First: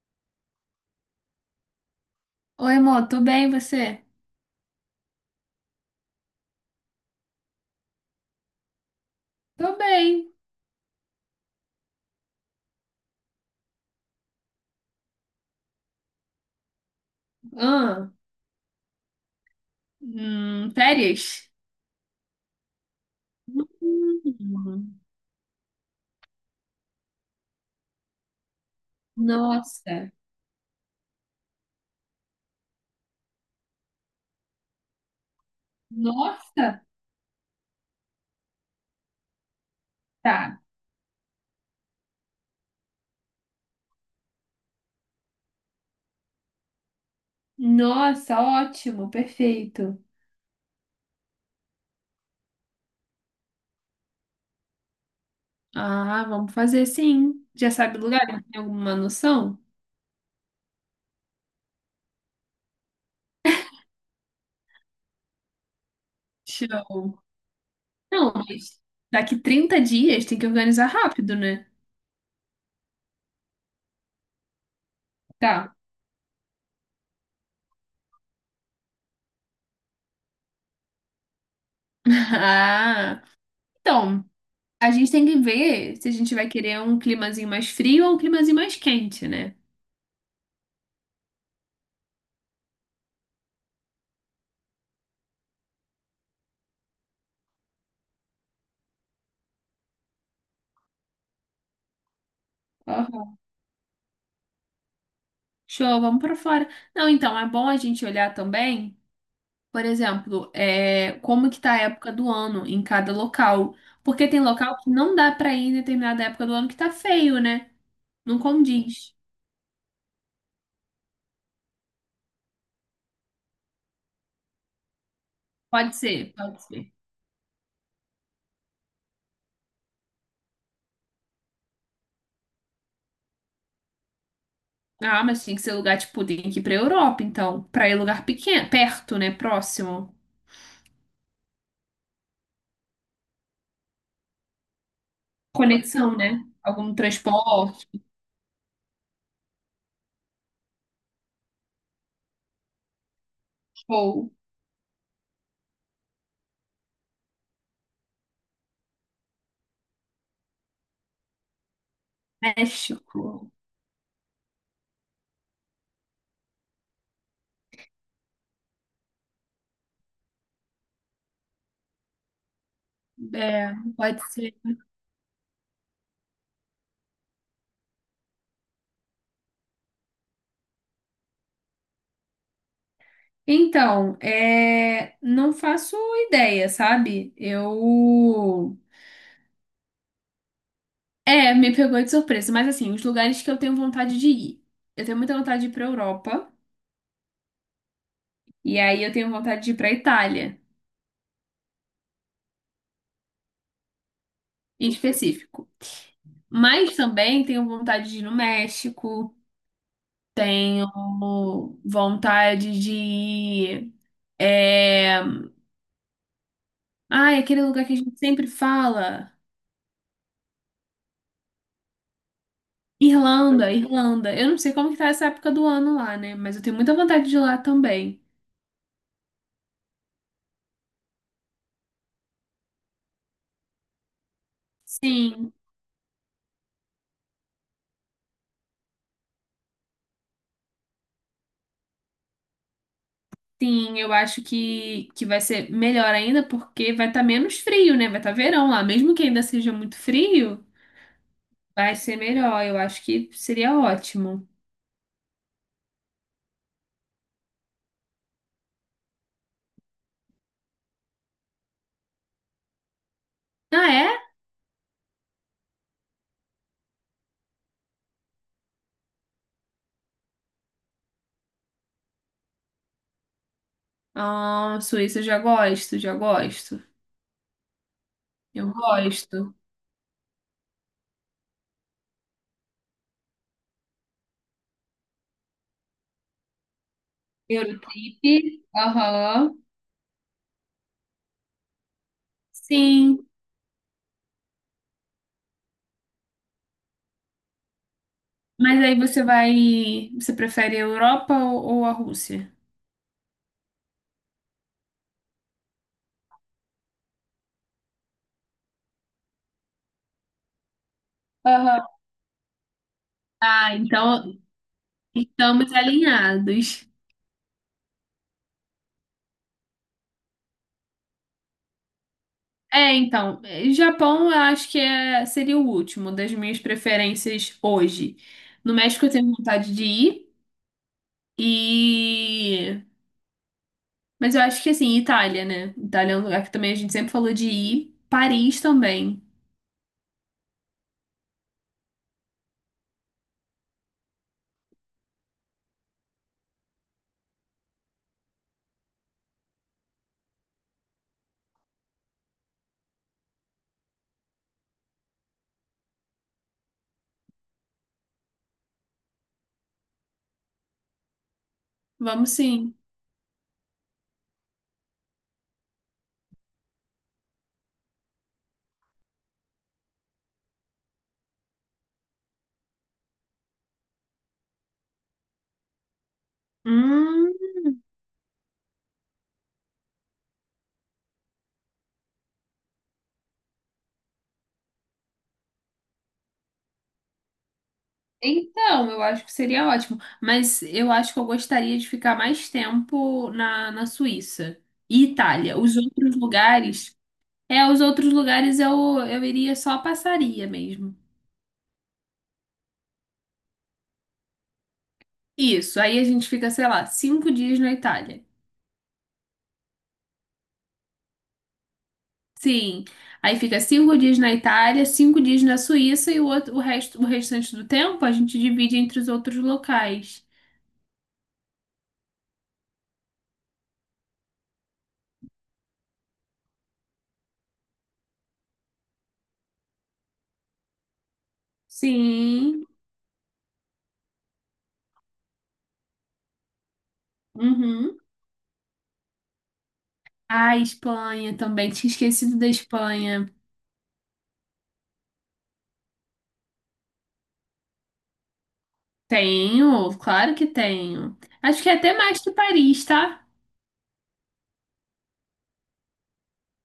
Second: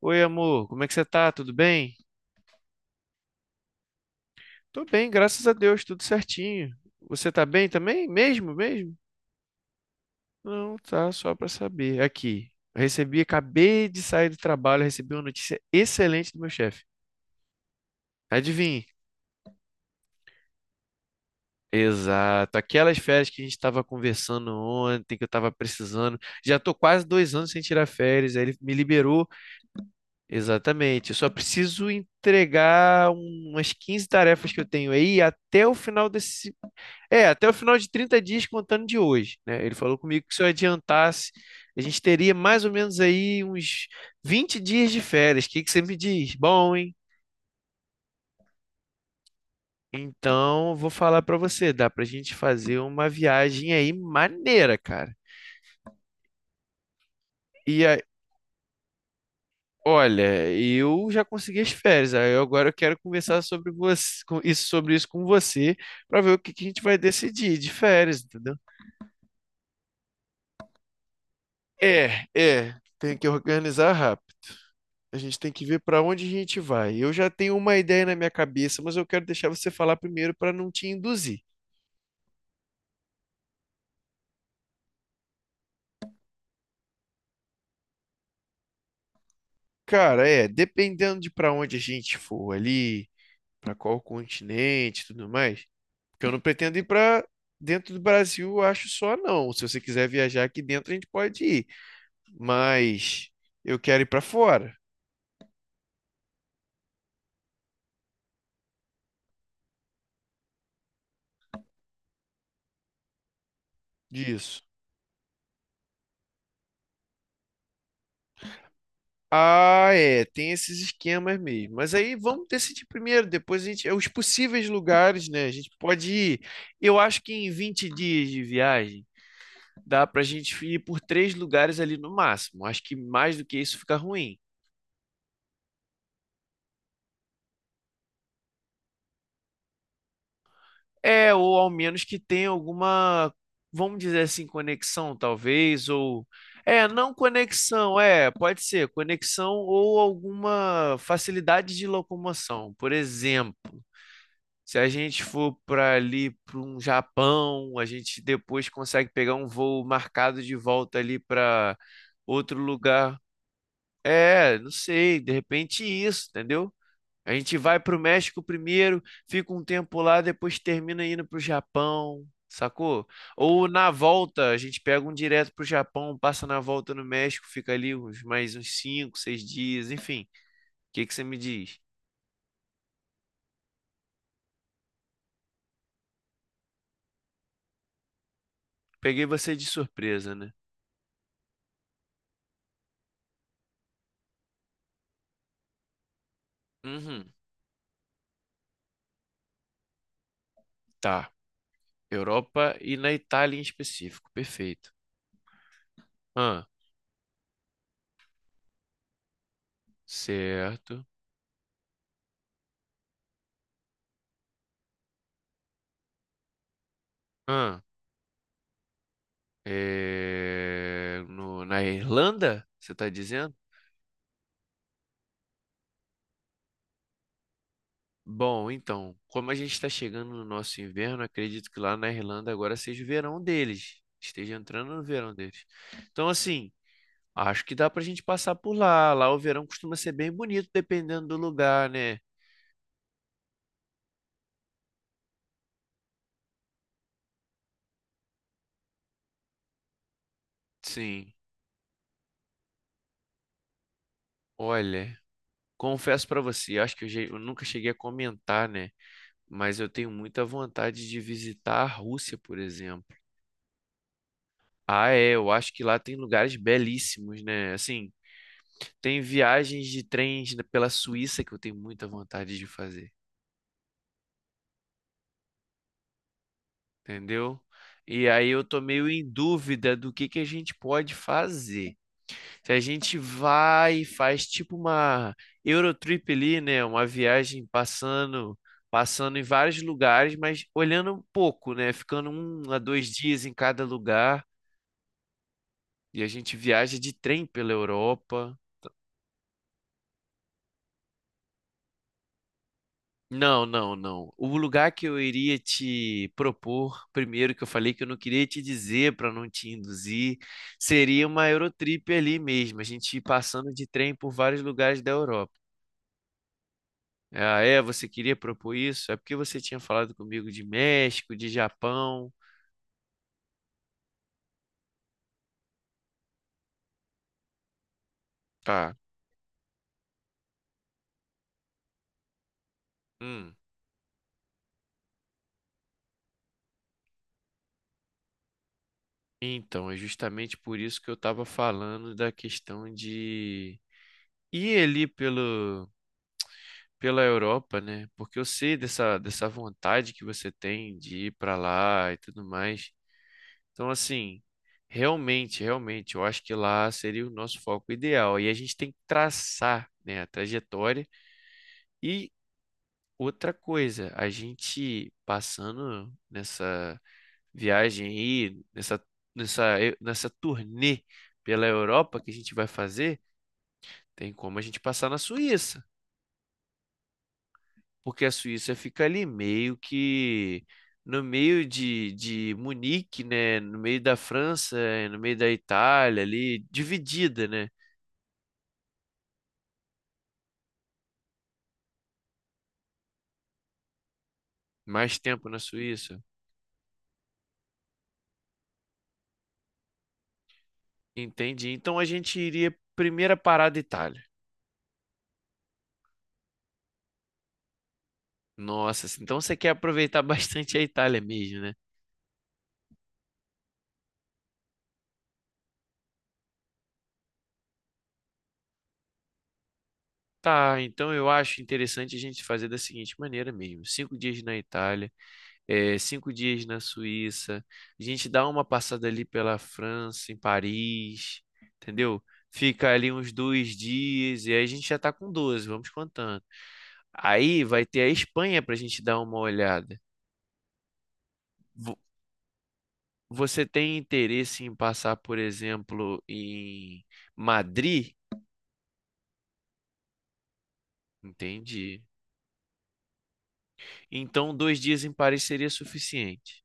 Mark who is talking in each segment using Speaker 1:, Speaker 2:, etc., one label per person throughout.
Speaker 1: Oi, amor, como é que você tá? Tudo bem?
Speaker 2: Oi, amor, tudo bem, e você?
Speaker 1: Tô bem, graças a Deus, tudo certinho. Você tá bem também? Mesmo, mesmo?
Speaker 2: Tô bem.
Speaker 1: Não, tá, só pra saber. Aqui, recebi, acabei de sair do trabalho, recebi uma notícia excelente do meu chefe.
Speaker 2: Ah,
Speaker 1: Adivinhe?
Speaker 2: hum, férias?
Speaker 1: Exato, aquelas férias que a gente estava conversando
Speaker 2: Hum,
Speaker 1: ontem, que eu estava precisando. Já tô quase 2 anos sem tirar férias, aí ele me liberou.
Speaker 2: nossa,
Speaker 1: Exatamente, eu só preciso entregar umas 15 tarefas que eu tenho aí até o final
Speaker 2: nossa,
Speaker 1: Até o final de 30 dias contando de hoje, né? Ele falou comigo que se eu
Speaker 2: tá.
Speaker 1: adiantasse, a gente teria mais ou menos aí uns 20 dias de férias. O que que você me diz? Bom, hein?
Speaker 2: Nossa, ótimo, perfeito.
Speaker 1: Então, vou falar pra você, dá pra gente fazer uma viagem aí maneira, cara.
Speaker 2: Ah, vamos fazer sim. Já
Speaker 1: E
Speaker 2: sabe
Speaker 1: aí,
Speaker 2: o lugar? Tem alguma noção?
Speaker 1: olha, eu já consegui as férias, agora eu quero conversar sobre você, com isso, sobre isso com você, pra ver o que que a gente vai
Speaker 2: Show.
Speaker 1: decidir de férias,
Speaker 2: Não,
Speaker 1: entendeu?
Speaker 2: mas daqui 30 dias tem que organizar rápido, né?
Speaker 1: É, tem que organizar rápido. A gente tem que
Speaker 2: Tá.
Speaker 1: ver para onde a gente vai. Eu já tenho uma ideia na minha cabeça, mas eu quero deixar você falar primeiro para não te induzir.
Speaker 2: Ah, então, a gente tem que ver se a gente vai querer um climazinho mais frio ou um climazinho mais quente, né?
Speaker 1: Cara, é, dependendo de para onde a gente for ali, para qual continente, e tudo mais, porque eu não pretendo ir para dentro do Brasil, eu acho só não. Se você quiser viajar aqui dentro, a gente pode ir, mas eu quero ir para fora
Speaker 2: Show, vamos para fora. Não, então, é bom a gente olhar também, por exemplo, é, como que tá a época do ano em cada local. Porque tem
Speaker 1: disso.
Speaker 2: local que não dá para ir em determinada época do ano que tá feio, né? Não condiz.
Speaker 1: Ah, é, tem esses esquemas mesmo. Mas aí vamos decidir primeiro. Depois a gente. É Os possíveis lugares, né? A gente
Speaker 2: Pode
Speaker 1: pode
Speaker 2: ser,
Speaker 1: ir.
Speaker 2: pode ser.
Speaker 1: Eu acho que em 20 dias de viagem dá pra gente ir por três lugares ali no máximo. Acho que mais do que isso fica ruim.
Speaker 2: Ah, mas tem que ser lugar, tipo, tem que ir pra Europa, então. Pra ir lugar pequeno, perto, né? Próximo.
Speaker 1: É, ou ao menos que tenha alguma, vamos dizer assim, conexão, talvez,
Speaker 2: Conexão,
Speaker 1: ou.
Speaker 2: né?
Speaker 1: É,
Speaker 2: Algum
Speaker 1: não
Speaker 2: transporte,
Speaker 1: conexão, é, pode ser, conexão ou alguma facilidade de locomoção. Por exemplo.
Speaker 2: ou
Speaker 1: Se a gente for para ali para um Japão, a gente depois consegue pegar um voo marcado de volta ali para outro lugar.
Speaker 2: México.
Speaker 1: É, não sei, de repente isso, entendeu? A gente vai para o México primeiro, fica um tempo lá, depois termina indo para o Japão, sacou? Ou
Speaker 2: É,
Speaker 1: na
Speaker 2: pode
Speaker 1: volta,
Speaker 2: ser.
Speaker 1: a gente pega um direto para o Japão, passa na volta no México, fica ali uns mais uns 5 6 dias, enfim. O que que você me diz?
Speaker 2: Então, é, não faço ideia, sabe? Eu.
Speaker 1: Peguei você de surpresa, né?
Speaker 2: É, me pegou de surpresa, mas assim, os lugares que eu tenho vontade de ir. Eu tenho muita vontade de ir pra Europa,
Speaker 1: Uhum,
Speaker 2: e aí eu tenho vontade de ir pra Itália,
Speaker 1: tá. Europa e na Itália em específico.
Speaker 2: em
Speaker 1: Perfeito.
Speaker 2: específico.
Speaker 1: Ah,
Speaker 2: Mas também tenho vontade de ir no México, tenho
Speaker 1: certo.
Speaker 2: vontade de ir. É... Ai, aquele
Speaker 1: Ah,
Speaker 2: lugar que a gente sempre fala.
Speaker 1: é, na Irlanda, você está dizendo?
Speaker 2: Irlanda, Irlanda. Eu não sei como que tá essa época do ano lá, né? Mas eu tenho muita vontade de ir lá também.
Speaker 1: Bom, então, como a gente está chegando no nosso inverno, acredito que lá na Irlanda agora seja o verão deles. Esteja entrando no verão
Speaker 2: Sim,
Speaker 1: deles. Então, assim, acho que dá pra gente passar por lá. Lá o verão costuma ser bem bonito, dependendo do lugar, né?
Speaker 2: sim, eu acho que vai ser melhor ainda porque vai estar menos frio, né? Vai estar verão lá, mesmo que ainda seja muito frio,
Speaker 1: Sim.
Speaker 2: vai ser melhor. Eu acho que seria ótimo.
Speaker 1: Olha, confesso pra você, acho que eu, eu nunca cheguei a comentar, né? Mas eu tenho muita vontade de visitar a Rússia, por exemplo.
Speaker 2: Ah, é?
Speaker 1: Ah, é, eu acho que lá tem lugares belíssimos, né? Assim, tem viagens de trens pela Suíça que eu tenho muita vontade de fazer,
Speaker 2: Ah, Suíça eu já gosto, já gosto.
Speaker 1: entendeu? E aí eu
Speaker 2: Eu
Speaker 1: tô meio em
Speaker 2: gosto.
Speaker 1: dúvida do que a gente pode fazer. Se a gente vai e faz tipo uma Eurotrip ali, né? Uma viagem passando
Speaker 2: Eurotrip.
Speaker 1: passando em
Speaker 2: Aham.
Speaker 1: vários lugares, mas olhando um pouco, né? Ficando um a dois
Speaker 2: Sim,
Speaker 1: dias em cada lugar. E a gente viaja de trem pela Europa.
Speaker 2: mas aí você vai, você prefere a Europa ou, a Rússia?
Speaker 1: Não, não, não. O lugar que eu iria te propor, primeiro que eu falei que eu não queria te dizer para não te induzir, seria uma
Speaker 2: Aham.
Speaker 1: Eurotrip ali mesmo, a gente ir passando
Speaker 2: Ah,
Speaker 1: de trem por
Speaker 2: então
Speaker 1: vários lugares da Europa.
Speaker 2: estamos alinhados.
Speaker 1: Ah, é, você queria propor isso? É porque você tinha falado comigo de México, de Japão.
Speaker 2: É, então, eh, Japão eu acho que é, seria o último das minhas preferências hoje. No
Speaker 1: Tá.
Speaker 2: México eu tenho vontade de ir e...
Speaker 1: Hum.
Speaker 2: Mas eu acho que assim, Itália, né? Itália é um lugar que também a gente sempre falou de ir. Paris também.
Speaker 1: Então, é justamente por isso que eu estava falando da questão de ir ali pelo pela Europa, né? Porque eu sei dessa vontade que você tem de ir para lá e tudo mais. Então, assim, realmente, realmente, eu acho que lá seria o nosso foco ideal. E a gente tem que traçar, né, a trajetória. E
Speaker 2: Vamos sim.
Speaker 1: outra coisa, a gente passando nessa viagem aí, nessa turnê pela Europa que a gente vai fazer, tem como a gente passar na Suíça.
Speaker 2: Hum,
Speaker 1: Porque a Suíça fica ali meio que no meio de Munique, né? No meio da França, no meio da Itália, ali, dividida, né?
Speaker 2: então, eu acho que seria ótimo. Mas eu acho que eu gostaria de ficar mais tempo na, Suíça e
Speaker 1: Mais tempo na
Speaker 2: Itália. Os outros
Speaker 1: Suíça.
Speaker 2: lugares... É, os outros lugares eu, iria só passaria mesmo.
Speaker 1: Entendi. Então a gente iria primeira parada Itália.
Speaker 2: Isso, aí a gente fica, sei lá, 5 dias na Itália.
Speaker 1: Nossa, assim, então você quer aproveitar bastante a Itália mesmo, né?
Speaker 2: Sim, aí fica 5 dias na Itália, 5 dias na Suíça e o outro, o resto, o restante do tempo a gente divide entre os outros locais.
Speaker 1: Tá, então eu acho interessante a gente fazer da seguinte maneira mesmo: 5 dias na Itália, 5 dias na Suíça. A gente dá uma passada ali pela França, em Paris, entendeu?
Speaker 2: Sim,
Speaker 1: Fica ali uns 2 dias e aí a gente já tá com 12. Vamos contando. Aí vai
Speaker 2: uhum.
Speaker 1: ter a Espanha pra gente dar uma olhada.
Speaker 2: Ah, Espanha também, tinha
Speaker 1: Vo-
Speaker 2: esquecido da Espanha.
Speaker 1: Você tem interesse em passar, por exemplo, em Madrid?
Speaker 2: Tenho, claro que tenho. Acho que é até
Speaker 1: Entendi.
Speaker 2: mais que Paris, tá?
Speaker 1: Então, 2 dias em Paris seria suficiente.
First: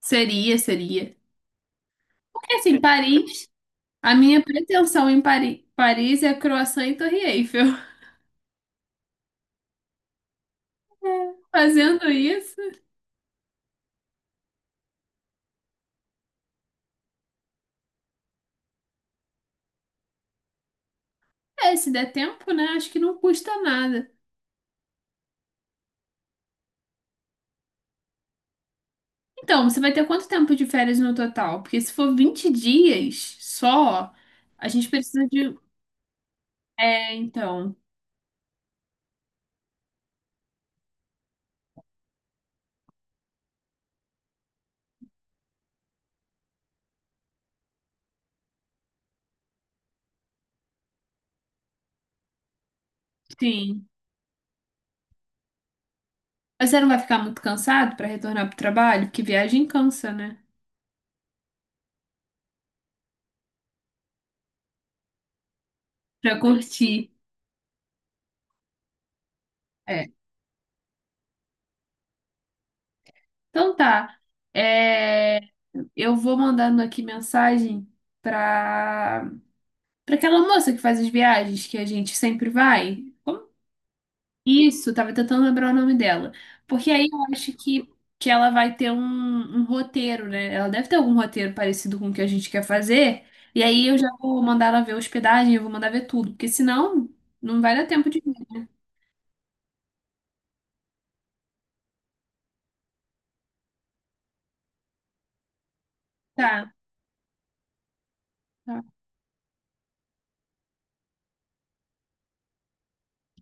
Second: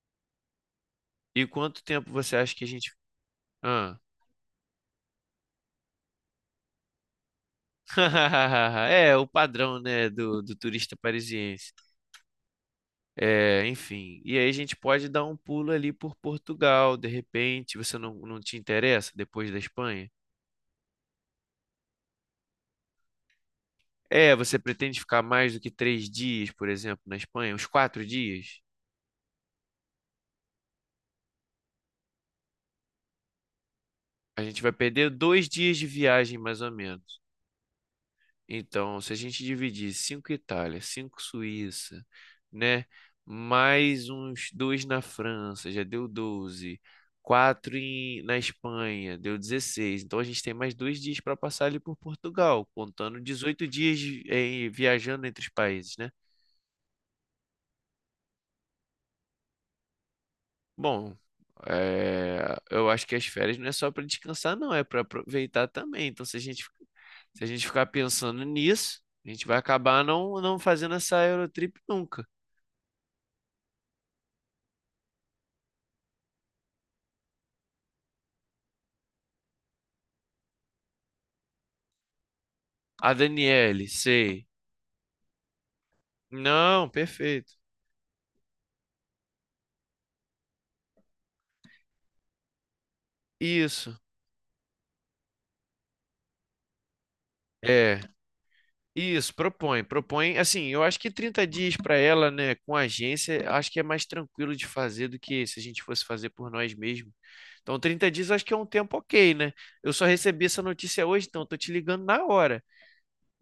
Speaker 2: Seria, seria.
Speaker 1: E quanto tempo você acha
Speaker 2: Porque
Speaker 1: que a
Speaker 2: assim,
Speaker 1: gente.
Speaker 2: Paris,
Speaker 1: Ah.
Speaker 2: a minha pretensão em Paris é croissant e Torre Eiffel.
Speaker 1: É, o padrão, né, do turista parisiense.
Speaker 2: Fazendo isso.
Speaker 1: É, enfim, e aí a gente pode dar um pulo ali por Portugal, de repente, você não te interessa depois da Espanha?
Speaker 2: É, se der tempo, né? Acho que não custa nada.
Speaker 1: É, você pretende ficar mais do que 3 dias, por exemplo, na Espanha? Uns 4 dias?
Speaker 2: Então, você vai ter quanto tempo de férias no total? Porque se for 20 dias só,
Speaker 1: A gente
Speaker 2: a
Speaker 1: vai
Speaker 2: gente
Speaker 1: perder
Speaker 2: precisa
Speaker 1: dois
Speaker 2: de.
Speaker 1: dias de viagem, mais ou
Speaker 2: É,
Speaker 1: menos.
Speaker 2: então,
Speaker 1: Então, se a gente dividir 5 Itália, 5 Suíça, né? Mais uns dois na França, já deu 12. Quatro na Espanha, deu 16. Então a gente tem mais 2 dias para passar ali por Portugal, contando dezoito
Speaker 2: sim.
Speaker 1: dias, viajando entre os países, né?
Speaker 2: Mas você não vai ficar muito cansado para retornar pro trabalho? Porque viagem cansa, né?
Speaker 1: Bom, eu acho que as férias não é só para descansar, não, é para aproveitar também. Então, se
Speaker 2: Pra
Speaker 1: a gente,
Speaker 2: curtir.
Speaker 1: se a gente ficar pensando nisso, a gente vai acabar
Speaker 2: É.
Speaker 1: não fazendo essa Eurotrip nunca.
Speaker 2: Então tá. É, eu vou mandando aqui mensagem pra... aquela moça que faz as viagens que a gente sempre vai.
Speaker 1: A
Speaker 2: Como
Speaker 1: Daniele, sei.
Speaker 2: isso, tava tentando lembrar o nome dela.
Speaker 1: Não,
Speaker 2: Porque aí eu
Speaker 1: perfeito.
Speaker 2: acho que, ela vai ter um, roteiro, né? Ela deve ter algum roteiro parecido com o que a gente quer fazer. E aí
Speaker 1: Isso.
Speaker 2: eu já vou mandar ela ver a hospedagem, eu vou mandar ver tudo. Porque senão não vai dar
Speaker 1: É.
Speaker 2: tempo de vir.
Speaker 1: Isso, propõe, propõe. Assim, eu acho que 30 dias para ela, né, com a agência, acho que é mais tranquilo de fazer do que se a gente fosse fazer por
Speaker 2: Tá,
Speaker 1: nós mesmos. Então, 30 dias acho que é um
Speaker 2: tá,
Speaker 1: tempo ok, né? Eu só recebi essa notícia hoje, então eu tô te ligando na hora.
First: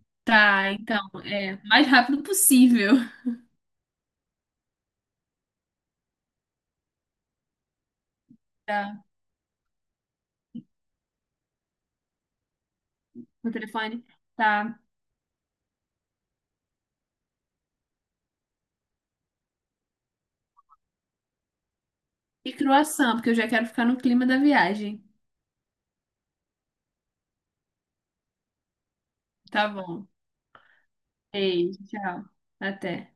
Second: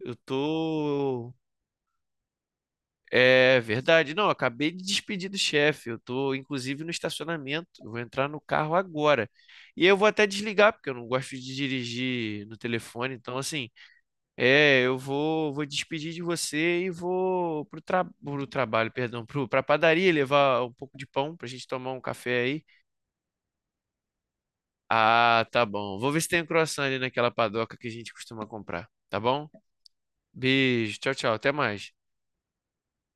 Speaker 1: Eu
Speaker 2: tá, então,
Speaker 1: tô
Speaker 2: é, mais rápido possível.
Speaker 1: É verdade. Não, eu acabei de despedir do chefe. Eu tô, inclusive, no estacionamento. Eu vou entrar no carro
Speaker 2: Tá,
Speaker 1: agora. E eu vou até desligar, porque eu não gosto de dirigir no telefone. Então,
Speaker 2: no
Speaker 1: assim,
Speaker 2: telefone. Tá.
Speaker 1: eu vou despedir de você e vou pro trabalho, perdão, pra padaria levar um pouco de pão pra gente tomar um café
Speaker 2: E
Speaker 1: aí.
Speaker 2: croissant, porque eu já quero ficar no clima da viagem.
Speaker 1: Ah, tá bom. Vou ver se tem um croissant ali naquela padoca que a gente costuma comprar. Tá bom?
Speaker 2: Tá bom.
Speaker 1: Beijo. Tchau, tchau. Até
Speaker 2: Beijo,
Speaker 1: mais.
Speaker 2: tchau. Até.